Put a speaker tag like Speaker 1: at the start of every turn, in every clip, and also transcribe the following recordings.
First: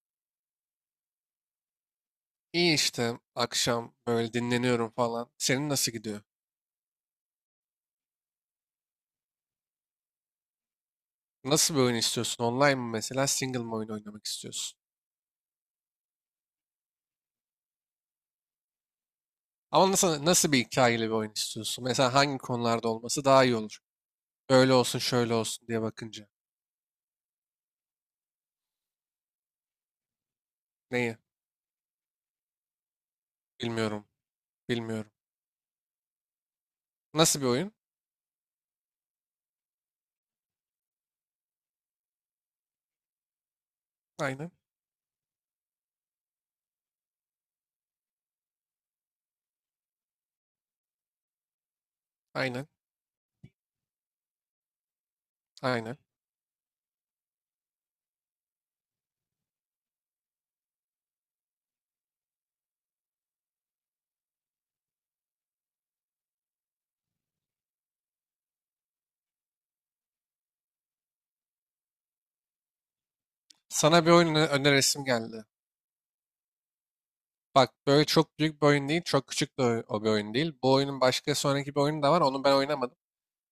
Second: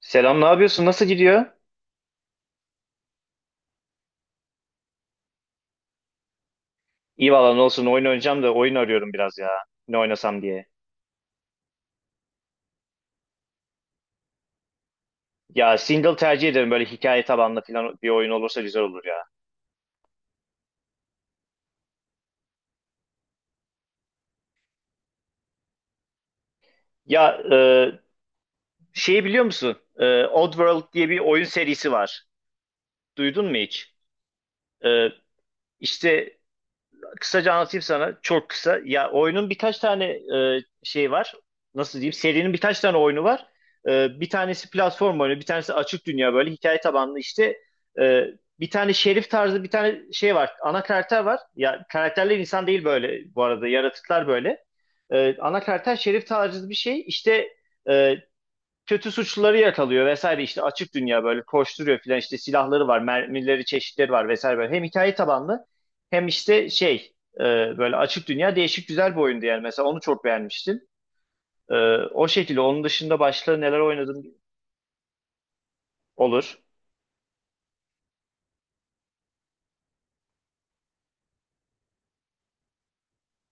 Speaker 1: Selam, ne yapıyorsun? Nasıl gidiyor?
Speaker 2: İyi işte akşam böyle dinleniyorum falan. Senin nasıl gidiyor?
Speaker 1: İyi valla ne olsun oyun oynayacağım da oyun arıyorum biraz ya. Ne oynasam diye.
Speaker 2: Nasıl bir oyun istiyorsun? Online mı mesela, single mı oyun oynamak istiyorsun?
Speaker 1: Ya single tercih ederim böyle hikaye tabanlı falan bir oyun olursa güzel olur ya.
Speaker 2: Ama nasıl bir hikayeli bir oyun istiyorsun? Mesela hangi konularda olması daha iyi olur? Böyle olsun şöyle olsun diye bakınca.
Speaker 1: Ya şeyi biliyor musun? Oddworld diye
Speaker 2: Neyi?
Speaker 1: bir oyun serisi var. Duydun mu hiç?
Speaker 2: Bilmiyorum.
Speaker 1: E,
Speaker 2: Bilmiyorum.
Speaker 1: işte
Speaker 2: Nasıl bir
Speaker 1: kısaca
Speaker 2: oyun?
Speaker 1: anlatayım sana çok kısa. Ya oyunun birkaç tane şey var. Nasıl diyeyim? Serinin birkaç tane oyunu var. Bir
Speaker 2: Aynen.
Speaker 1: tanesi platform oyunu, bir tanesi açık dünya böyle hikaye tabanlı işte. E, bir tane şerif tarzı bir tane şey var. Ana karakter var. Ya karakterler
Speaker 2: Aynen.
Speaker 1: insan değil böyle bu arada. Yaratıklar böyle. Ana karakter
Speaker 2: Aynen.
Speaker 1: şerif tarzı bir şey. İşte e, kötü suçluları yakalıyor vesaire işte açık dünya böyle koşturuyor filan işte silahları var mermileri çeşitleri var vesaire böyle hem hikaye tabanlı hem işte şey böyle açık dünya değişik güzel bir oyundu yani mesela onu çok beğenmiştim. E, o şekilde onun dışında başka neler
Speaker 2: Sana bir
Speaker 1: oynadım
Speaker 2: oyun önerisim geldi.
Speaker 1: olur.
Speaker 2: Bak, böyle çok büyük bir oyun değil. Çok küçük de o bir oyun değil. Bu oyunun başka sonraki bir oyunu da var. Onu ben oynamadım.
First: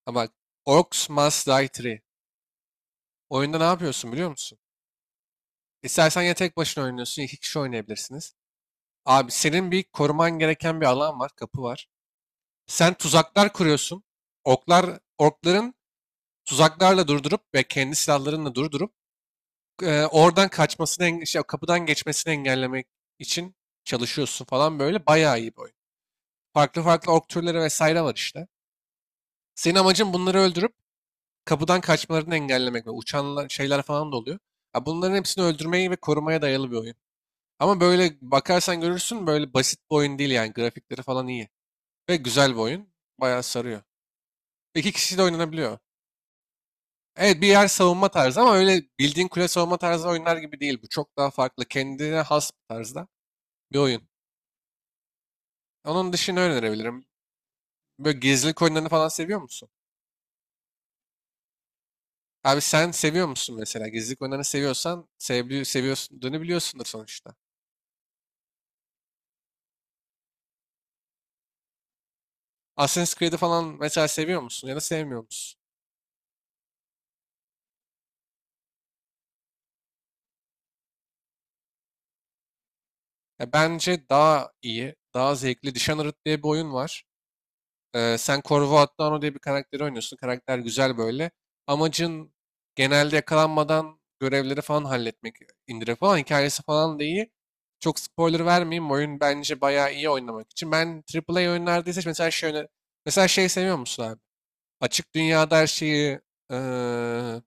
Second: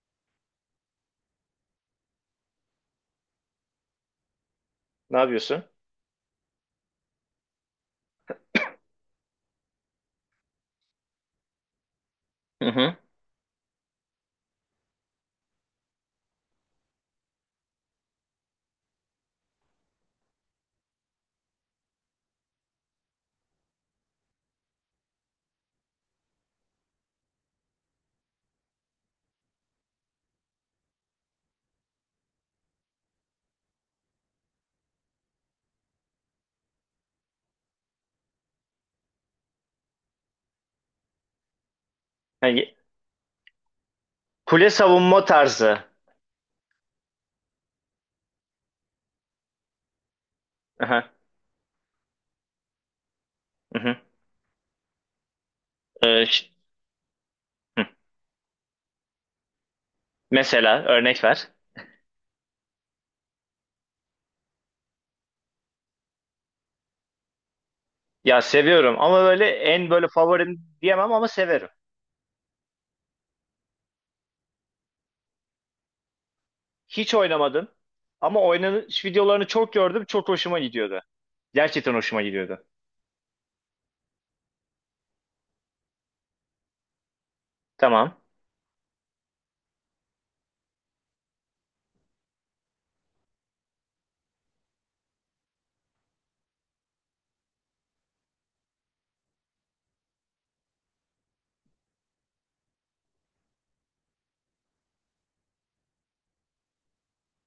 Speaker 2: Ama bak, Orcs Must Die 3. Oyunda ne yapıyorsun, biliyor musun?
Speaker 1: Ne yapıyorsun?
Speaker 2: İstersen ya tek başına oynuyorsun, iki kişi oynayabilirsiniz. Abi, senin bir koruman gereken bir alan var, kapı var.
Speaker 1: Hı
Speaker 2: Sen
Speaker 1: hı.
Speaker 2: tuzaklar kuruyorsun. Oklar, orkların tuzaklarla durdurup ve kendi silahlarınla durdurup oradan kaçmasını, kapıdan geçmesini engellemek için çalışıyorsun falan böyle. Bayağı iyi bir oyun. Farklı farklı ork türleri vesaire var işte. Senin amacın bunları öldürüp kapıdan kaçmalarını engellemek ve uçan şeyler falan da oluyor. Ya bunların hepsini öldürmeyi ve korumaya dayalı bir oyun. Ama böyle bakarsan görürsün, böyle basit bir oyun değil yani, grafikleri falan iyi. Ve güzel bir
Speaker 1: Yani
Speaker 2: oyun. Bayağı sarıyor.
Speaker 1: kule
Speaker 2: İki kişi de
Speaker 1: savunma
Speaker 2: oynanabiliyor.
Speaker 1: tarzı.
Speaker 2: Evet, bir yer savunma tarzı ama öyle bildiğin kule savunma tarzı oyunlar gibi değil. Bu
Speaker 1: Aha,
Speaker 2: çok daha farklı. Kendine has bir tarzda
Speaker 1: hı
Speaker 2: bir
Speaker 1: hı.
Speaker 2: oyun. Onun
Speaker 1: E,
Speaker 2: dışında
Speaker 1: ş-
Speaker 2: önerebilirim.
Speaker 1: hı.
Speaker 2: Böyle gizlilik oyunlarını falan seviyor musun?
Speaker 1: Mesela örnek ver.
Speaker 2: Abi sen seviyor musun mesela? Gizlilik oyunlarını seviyorsan sevdi, seviyorsun, biliyorsundur sonuçta.
Speaker 1: Ya seviyorum ama böyle en böyle favorim diyemem ama severim.
Speaker 2: Assassin's Creed'i falan mesela seviyor musun ya da sevmiyor musun?
Speaker 1: Hiç oynamadım. Ama oynanış videolarını çok gördüm. Çok hoşuma gidiyordu. Gerçekten hoşuma gidiyordu.
Speaker 2: Ya bence daha iyi, daha zevkli. Dishonored diye bir oyun var.
Speaker 1: Tamam.
Speaker 2: Sen Corvo Atano diye bir karakteri oynuyorsun. Karakter güzel böyle. Amacın genelde yakalanmadan görevleri falan halletmek, indirip falan. Hikayesi falan da iyi. Çok spoiler vermeyeyim. Oyun bence bayağı iyi oynamak için. Ben AAA oyunlarda ise mesela şey, mesela şey seviyor musun abi? Açık dünyada her şeyi eee,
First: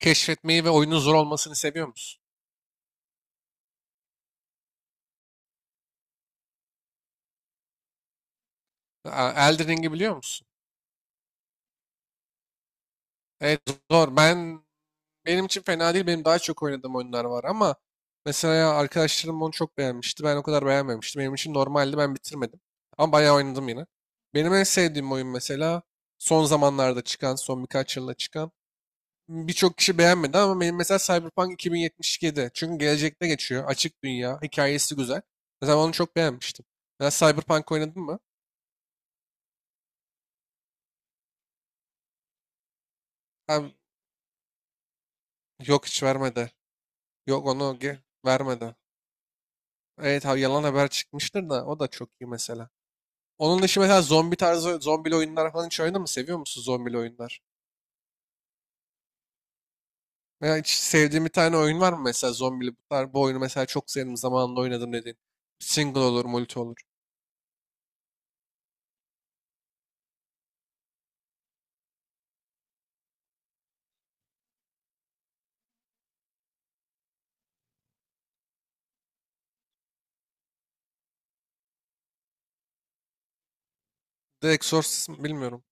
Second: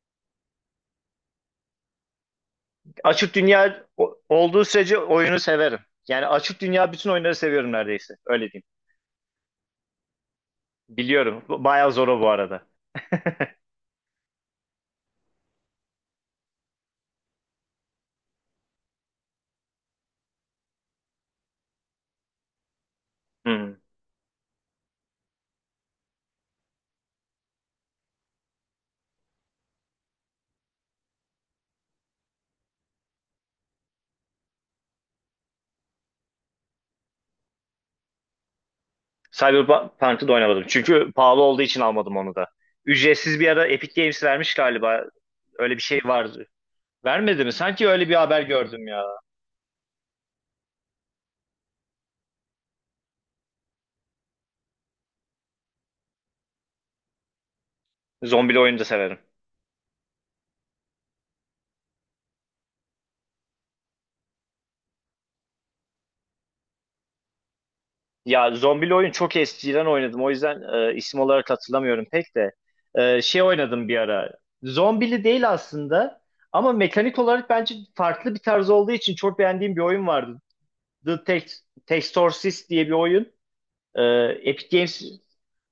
Speaker 2: keşfetmeyi ve oyunun zor olmasını seviyor musun?
Speaker 1: Açık dünya olduğu sürece oyunu severim. Yani açık dünya bütün oyunları seviyorum neredeyse. Öyle diyeyim.
Speaker 2: Elden Ring'i biliyor musun?
Speaker 1: Biliyorum. Bayağı zor o bu arada.
Speaker 2: Evet, zor. Benim için fena değil. Benim daha çok oynadığım oyunlar var ama mesela arkadaşlarım onu çok beğenmişti. Ben o kadar beğenmemiştim. Benim için normaldi. Ben bitirmedim. Ama bayağı oynadım
Speaker 1: Hmm.
Speaker 2: yine. Benim en sevdiğim oyun mesela son zamanlarda çıkan, son birkaç yılda çıkan. Birçok kişi beğenmedi ama benim mesela Cyberpunk 2077. Çünkü gelecekte geçiyor. Açık dünya. Hikayesi güzel. Mesela onu çok beğenmiştim. Ya Cyberpunk oynadın mı?
Speaker 1: Cyberpunk'ı da oynamadım. Çünkü pahalı olduğu için almadım onu da. Ücretsiz bir
Speaker 2: Ha,
Speaker 1: ara Epic Games vermiş galiba. Öyle bir
Speaker 2: yok
Speaker 1: şey
Speaker 2: hiç
Speaker 1: vardı.
Speaker 2: vermedi.
Speaker 1: Vermedi
Speaker 2: Yok,
Speaker 1: mi? Sanki öyle bir haber
Speaker 2: vermedi.
Speaker 1: gördüm ya.
Speaker 2: Evet ha, yalan haber çıkmıştır da o da çok iyi mesela. Onun dışı mesela zombi tarzı zombili oyunlar falan hiç oynadın mı? Seviyor musun zombili oyunlar?
Speaker 1: Zombili oyunu da severim.
Speaker 2: Veya hiç sevdiğin bir tane oyun var mı mesela zombili? Bunlar, bu oyunu mesela çok sevdim, zamanında oynadım dediğin. Single olur, multi olur.
Speaker 1: Ya zombili oyun çok eskiden oynadım. O yüzden isim olarak hatırlamıyorum pek de. Şey oynadım bir ara. Zombili değil aslında. Ama mekanik olarak bence farklı bir tarz olduğu için çok beğendiğim bir oyun vardı. The Tex Textorcist diye bir oyun. E,
Speaker 2: The
Speaker 1: Epic Games
Speaker 2: Exorcist mi? Bilmiyorum.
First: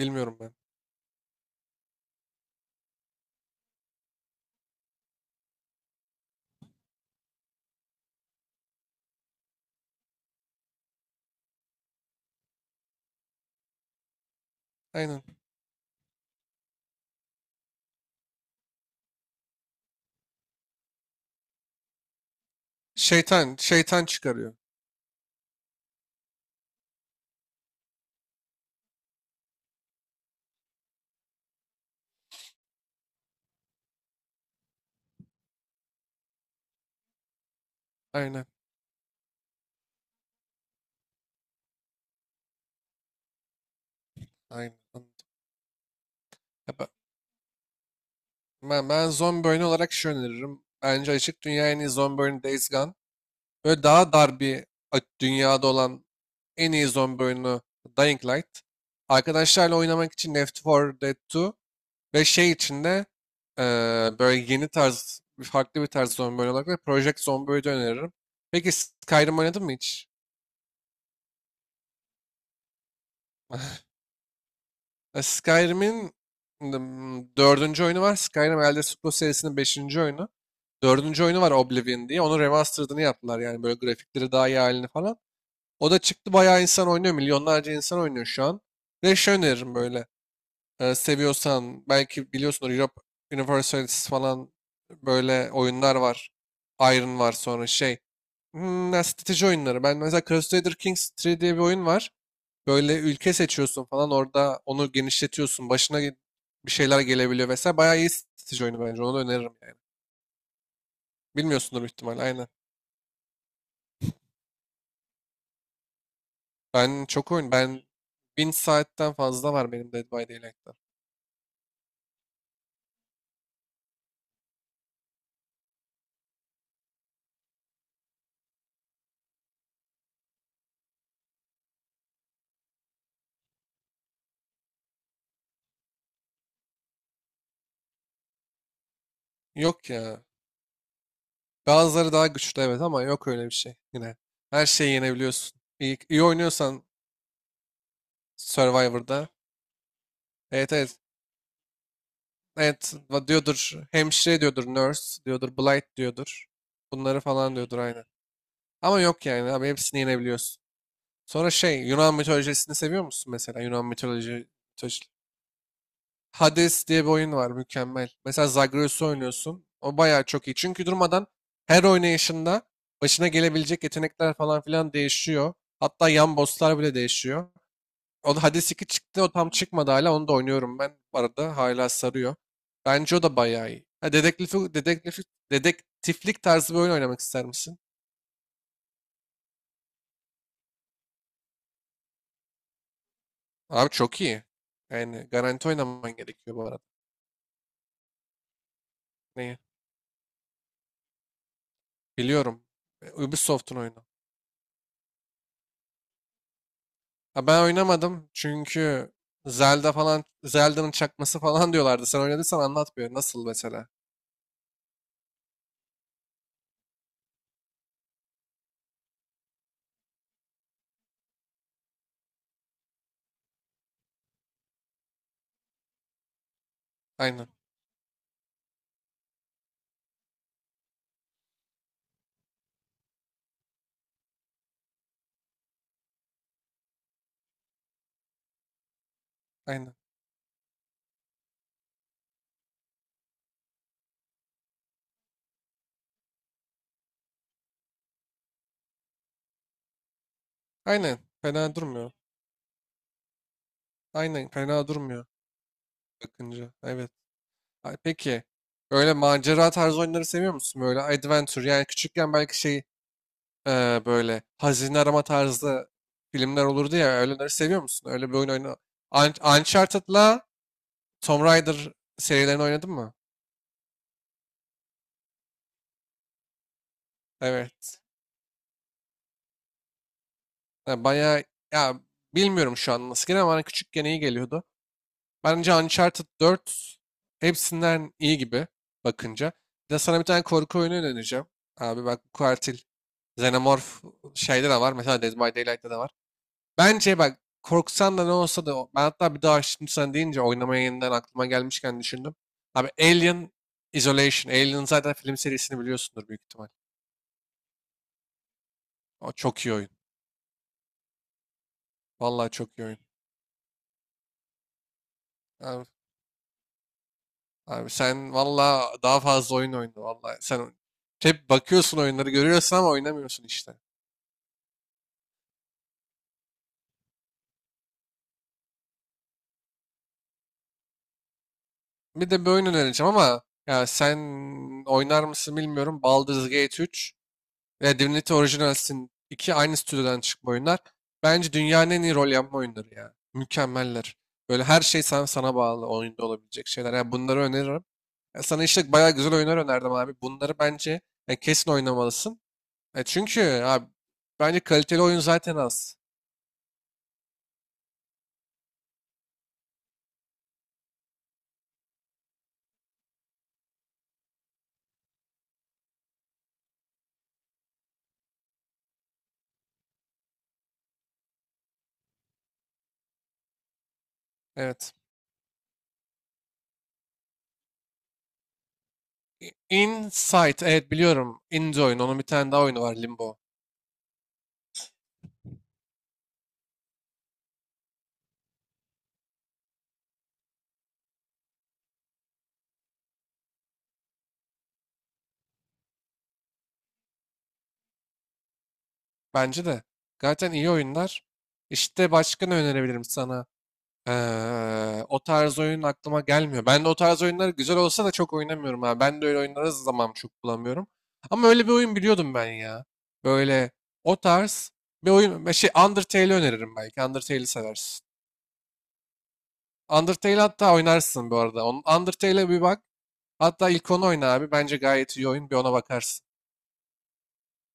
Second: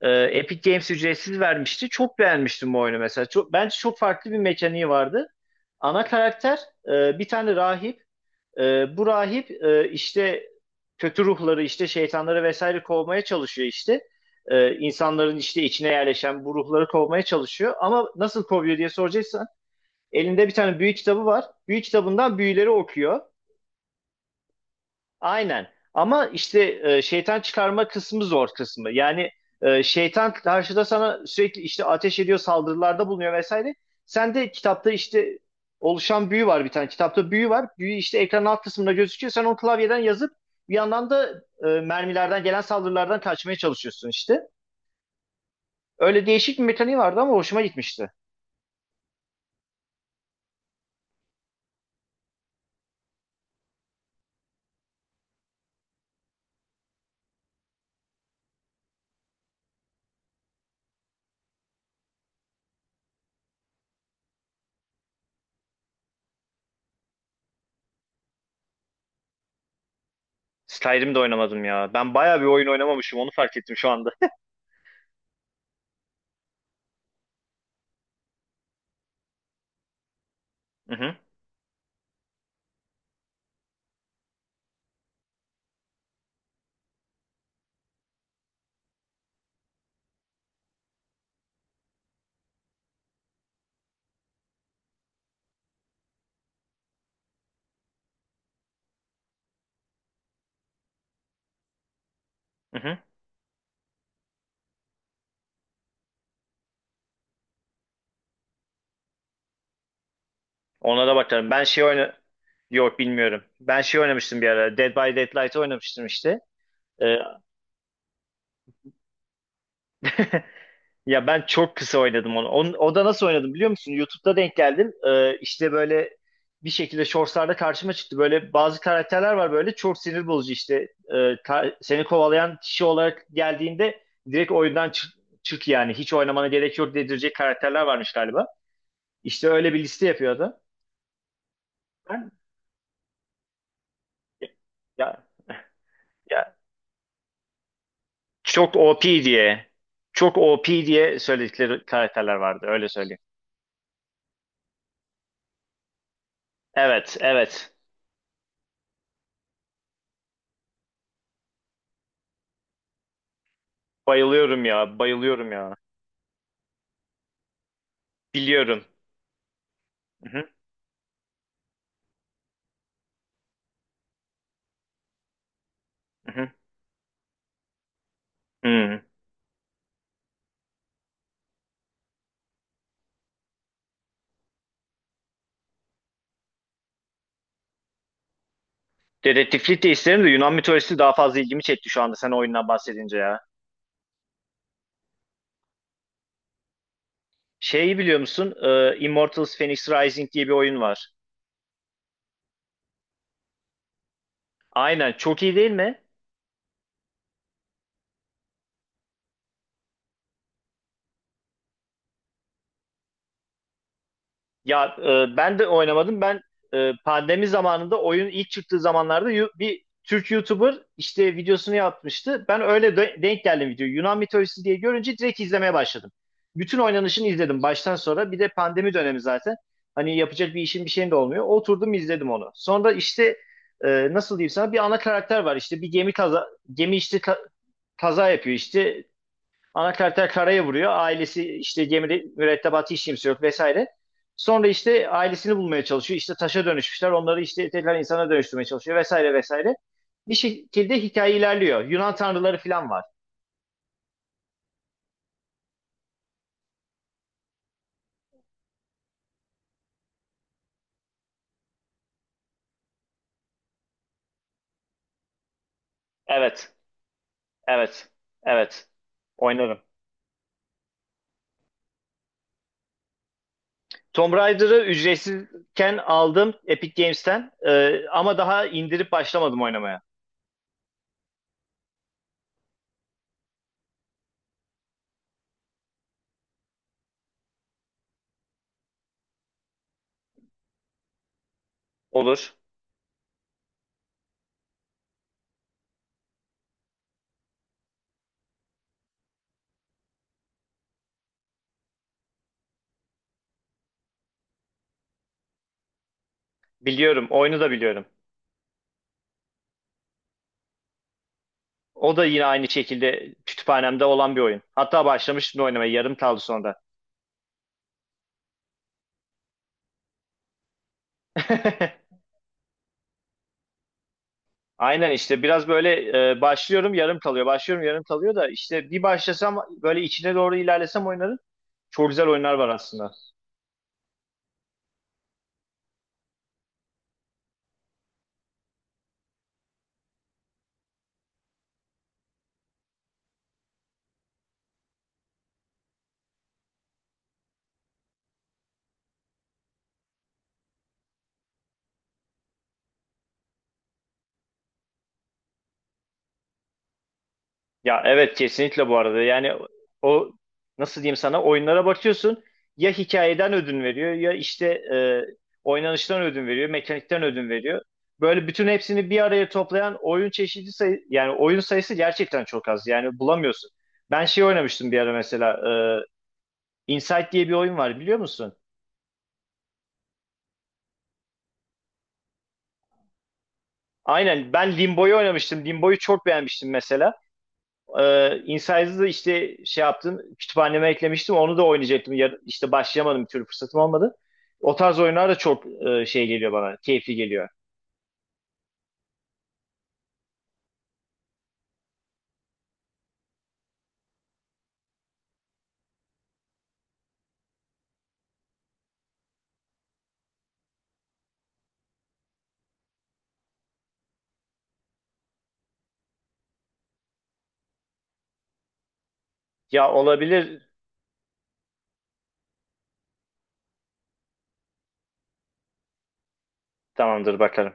Speaker 2: ben.
Speaker 1: Epic Games ücretsiz vermişti. Çok beğenmiştim bu oyunu mesela. Çok, bence çok farklı bir mekaniği vardı. Ana karakter bir tane rahip. Bu rahip işte kötü ruhları işte şeytanları vesaire kovmaya çalışıyor işte.
Speaker 2: Aynen.
Speaker 1: İnsanların işte içine yerleşen bu ruhları kovmaya çalışıyor. Ama nasıl kovuyor diye soracaksan elinde bir tane büyü kitabı var. Büyü kitabından büyüleri okuyor.
Speaker 2: Şeytan çıkarıyor.
Speaker 1: Aynen. Ama işte şeytan çıkarma kısmı zor kısmı. Yani şeytan karşıda sana sürekli işte ateş ediyor, saldırılarda bulunuyor vesaire. Sen de kitapta işte oluşan büyü var bir tane. Kitapta büyü var. Büyü işte
Speaker 2: Aynen.
Speaker 1: ekranın alt kısmında gözüküyor. Sen onu klavyeden yazıp bir yandan da mermilerden gelen saldırılardan kaçmaya çalışıyorsun işte.
Speaker 2: Aynen. Anladım.
Speaker 1: Öyle değişik bir
Speaker 2: Ya ben,
Speaker 1: mekaniği vardı ama hoşuma gitmişti.
Speaker 2: ben, ben zombi oyunu olarak şu öneririm. Bence açık dünya en iyi zombi oyunu Days Gone. Böyle daha dar bir dünyada olan en iyi zombi oyunu Dying Light. Arkadaşlarla oynamak için Left 4 Dead 2 ve şey içinde böyle yeni tarz, farklı bir tarz zombi oyunu olarak da Project Zomboid'i öneririm. Peki, Skyrim oynadın mı hiç?
Speaker 1: Skyrim'de oynamadım ya. Ben bayağı bir oyun oynamamışım onu fark ettim şu anda.
Speaker 2: Skyrim'in dördüncü oyunu var. Skyrim Elder Scrolls serisinin beşinci oyunu.
Speaker 1: Hı hı,
Speaker 2: Dördüncü oyunu var, Oblivion diye. Onun remastered'ını yaptılar. Yani böyle grafikleri daha iyi halini falan. O da çıktı, bayağı insan oynuyor. Milyonlarca insan oynuyor şu an. Ve şey öneririm böyle. Seviyorsan belki biliyorsunuz, Europe Universalis falan böyle oyunlar var. Iron var, sonra şey. Hmm, ya strateji oyunları. Ben mesela Crusader Kings 3 diye bir oyun var.
Speaker 1: hı
Speaker 2: Böyle
Speaker 1: hı.
Speaker 2: ülke seçiyorsun falan, orada onu genişletiyorsun. Bir şeyler gelebiliyor vesaire. Bayağı iyi strateji oyunu bence. Onu da öneririm yani.
Speaker 1: Ona da bakarım. Ben
Speaker 2: Bilmiyorsundur
Speaker 1: şey
Speaker 2: büyük
Speaker 1: oyna...
Speaker 2: ihtimalle, aynen.
Speaker 1: Yok bilmiyorum. Ben şey oynamıştım bir ara. Dead by Daylight oynamıştım işte.
Speaker 2: Ben
Speaker 1: Ee,
Speaker 2: çok oyun. Ben 1000 saatten fazla var benim Dead by Daylight'ta.
Speaker 1: ya ben çok kısa oynadım onu. O da nasıl oynadım biliyor musun? YouTube'da denk geldim. İşte böyle bir şekilde shortslarda karşıma çıktı. Böyle bazı karakterler var böyle çok sinir bozucu işte. Seni kovalayan kişi olarak geldiğinde direkt oyundan çık, çık yani. Hiç oynamana gerek yok dedirecek karakterler varmış galiba. İşte öyle bir
Speaker 2: Yok
Speaker 1: liste
Speaker 2: ya.
Speaker 1: yapıyordu.
Speaker 2: Bazıları daha
Speaker 1: Ben
Speaker 2: güçlü evet ama yok öyle bir şey yine. Her şeyi
Speaker 1: ya,
Speaker 2: yenebiliyorsun. İyi, iyi
Speaker 1: ya
Speaker 2: oynuyorsan
Speaker 1: Çok OP
Speaker 2: Survivor'da.
Speaker 1: diye, çok
Speaker 2: Evet,
Speaker 1: OP
Speaker 2: evet.
Speaker 1: diye söyledikleri karakterler vardı. Öyle
Speaker 2: Evet,
Speaker 1: söyleyeyim.
Speaker 2: diyordur hemşire, diyordur nurse, diyordur blight diyordur.
Speaker 1: Evet,
Speaker 2: Bunları falan
Speaker 1: evet.
Speaker 2: diyordur aynen. Ama yok yani abi, hepsini yenebiliyorsun. Sonra şey, Yunan mitolojisini seviyor musun mesela?
Speaker 1: Bayılıyorum ya,
Speaker 2: Mitoloji-
Speaker 1: bayılıyorum ya.
Speaker 2: Hades diye bir oyun var, mükemmel. Mesela
Speaker 1: Biliyorum.
Speaker 2: Zagreus'u oynuyorsun. O bayağı
Speaker 1: Hı
Speaker 2: çok
Speaker 1: hı,
Speaker 2: iyi. Çünkü durmadan her oynayışında başına gelebilecek yetenekler falan filan değişiyor. Hatta
Speaker 1: hı
Speaker 2: yan
Speaker 1: hı.
Speaker 2: bosslar bile değişiyor. O da, Hades 2
Speaker 1: Hmm.
Speaker 2: çıktı. O tam çıkmadı hala. Onu da oynuyorum ben. Bu arada hala sarıyor. Bence o da bayağı iyi. Ha, dedektiflik tarzı bir oyun oynamak ister misin?
Speaker 1: Dedektiflik de isterim de Yunan mitolojisi daha fazla ilgimi çekti şu anda sen o oyundan bahsedince ya.
Speaker 2: Abi çok iyi. Yani garanti oynaman gerekiyor bu arada.
Speaker 1: Şeyi biliyor musun? Immortals
Speaker 2: Neyi?
Speaker 1: Fenyx Rising diye bir oyun var.
Speaker 2: Biliyorum. Ubisoft'un oyunu.
Speaker 1: Aynen, çok iyi değil mi?
Speaker 2: Ha, ben oynamadım çünkü Zelda falan, Zelda'nın çakması falan diyorlardı. Sen oynadıysan anlat bir. Nasıl mesela?
Speaker 1: Ya ben de oynamadım. Ben pandemi zamanında oyun ilk çıktığı zamanlarda bir Türk YouTuber işte videosunu yapmıştı. Ben öyle denk geldim video. Yunan mitolojisi diye görünce direkt izlemeye başladım. Bütün oynanışını
Speaker 2: Aynen.
Speaker 1: izledim baştan sonra. Bir de pandemi dönemi zaten. Hani yapacak bir işim bir şeyim de olmuyor. Oturdum izledim onu. Sonra işte e, nasıl diyeyim sana bir ana karakter var. İşte bir gemi kaza gemi işte ka- kaza yapıyor işte. Ana
Speaker 2: Aynen.
Speaker 1: karakter karaya vuruyor. Ailesi işte gemide mürettebatı hiç kimse yok vesaire. Sonra işte ailesini bulmaya çalışıyor. İşte taşa dönüşmüşler. Onları işte tekrar insana dönüştürmeye çalışıyor vesaire vesaire. Bir şekilde
Speaker 2: Aynen.
Speaker 1: hikaye
Speaker 2: Fena
Speaker 1: ilerliyor.
Speaker 2: durmuyor.
Speaker 1: Yunan tanrıları falan var.
Speaker 2: Aynen. Fena durmuyor bakınca. Evet. Ay, peki. Öyle macera tarzı oyunları seviyor musun? Böyle adventure yani, küçükken belki şey, böyle hazine arama tarzı filmler
Speaker 1: Evet.
Speaker 2: olurdu ya, öyleleri seviyor musun?
Speaker 1: Evet.
Speaker 2: Öyle bir oyun oyna.
Speaker 1: Evet. Oynarım.
Speaker 2: Uncharted'la Tomb Raider serilerini oynadın mı?
Speaker 1: Tomb Raider'ı ücretsizken aldım Epic Games'ten.
Speaker 2: Evet.
Speaker 1: Ama daha indirip başlamadım oynamaya.
Speaker 2: Ha, bayağı, ya bilmiyorum şu an nasıl geliyor ama bana küçükken iyi geliyordu. Bence Uncharted 4 hepsinden iyi gibi bakınca. Bir de sana bir tane korku oyunu önereceğim. Abi bak, bu
Speaker 1: Olur.
Speaker 2: katil Xenomorph şeyde de var. Mesela Dead by Daylight'ta da var. Bence bak, korksan da ne olsa da ben hatta bir daha şimdi sen deyince oynamaya yeniden aklıma gelmişken düşündüm. Abi Alien Isolation. Alien zaten film serisini biliyorsundur büyük ihtimal.
Speaker 1: Biliyorum. Oyunu da biliyorum.
Speaker 2: O çok iyi oyun.
Speaker 1: O da yine
Speaker 2: Vallahi
Speaker 1: aynı
Speaker 2: çok iyi oyun.
Speaker 1: şekilde kütüphanemde olan bir oyun. Hatta başlamıştım da
Speaker 2: Abi
Speaker 1: oynamaya. Yarım kaldı sonra.
Speaker 2: Abi sen valla daha fazla oyun oyna valla. Sen hep bakıyorsun, oyunları görüyorsun ama oynamıyorsun işte.
Speaker 1: Aynen işte biraz böyle başlıyorum yarım kalıyor. Başlıyorum yarım kalıyor da işte bir başlasam böyle içine doğru ilerlesem oyunların çok güzel
Speaker 2: Bir de bir
Speaker 1: oyunlar
Speaker 2: oyun
Speaker 1: var
Speaker 2: önereceğim
Speaker 1: aslında.
Speaker 2: ama ya sen oynar mısın bilmiyorum. Baldur's Gate 3 ve Divinity Original Sin 2 aynı stüdyodan çıkma oyunlar. Bence dünyanın en iyi rol yapma oyunları ya. Mükemmeller. Böyle her şey sana bağlı oyunda olabilecek şeyler. Ya bunları öneririm. Ya sana işte bayağı güzel oyunlar önerdim abi. Bunları bence ya kesin oynamalısın. E çünkü abi bence kaliteli oyun zaten az.
Speaker 1: Ya evet kesinlikle bu arada. Yani o nasıl diyeyim sana oyunlara bakıyorsun ya hikayeden ödün veriyor ya işte e, oynanıştan ödün veriyor, mekanikten ödün veriyor. Böyle bütün hepsini bir araya toplayan oyun çeşidi sayı yani oyun sayısı gerçekten çok az. Yani bulamıyorsun. Ben şey oynamıştım
Speaker 2: Evet.
Speaker 1: bir ara mesela Insight diye bir oyun var biliyor musun?
Speaker 2: Insight, evet biliyorum. Indie oyun. Onun bir tane daha oyunu var, Limbo.
Speaker 1: Aynen ben Limbo'yu oynamıştım. Limbo'yu çok beğenmiştim mesela. Inside'ı da işte şey yaptım kütüphaneme eklemiştim. Onu da oynayacaktım. Ya, işte başlayamadım bir türlü fırsatım olmadı. O tarz oyunlar da çok şey geliyor bana. Keyifli geliyor.
Speaker 2: Bence de. Zaten iyi oyunlar. İşte başka ne önerebilirim sana? O tarz oyun aklıma gelmiyor. Ben de o tarz oyunlar güzel olsa da çok oynamıyorum ha. Ben de öyle oyunlara zaman çok bulamıyorum. Ama öyle bir oyun biliyordum ben ya. Böyle o tarz bir oyun. Şey, Undertale'i öneririm belki. Undertale'i seversin.
Speaker 1: Ya
Speaker 2: Undertale
Speaker 1: olabilir.
Speaker 2: hatta oynarsın bu arada. Undertale'e bir bak. Hatta ilk onu oyna abi. Bence gayet iyi oyun. Bir ona bakarsın.
Speaker 1: Tamamdır bakalım.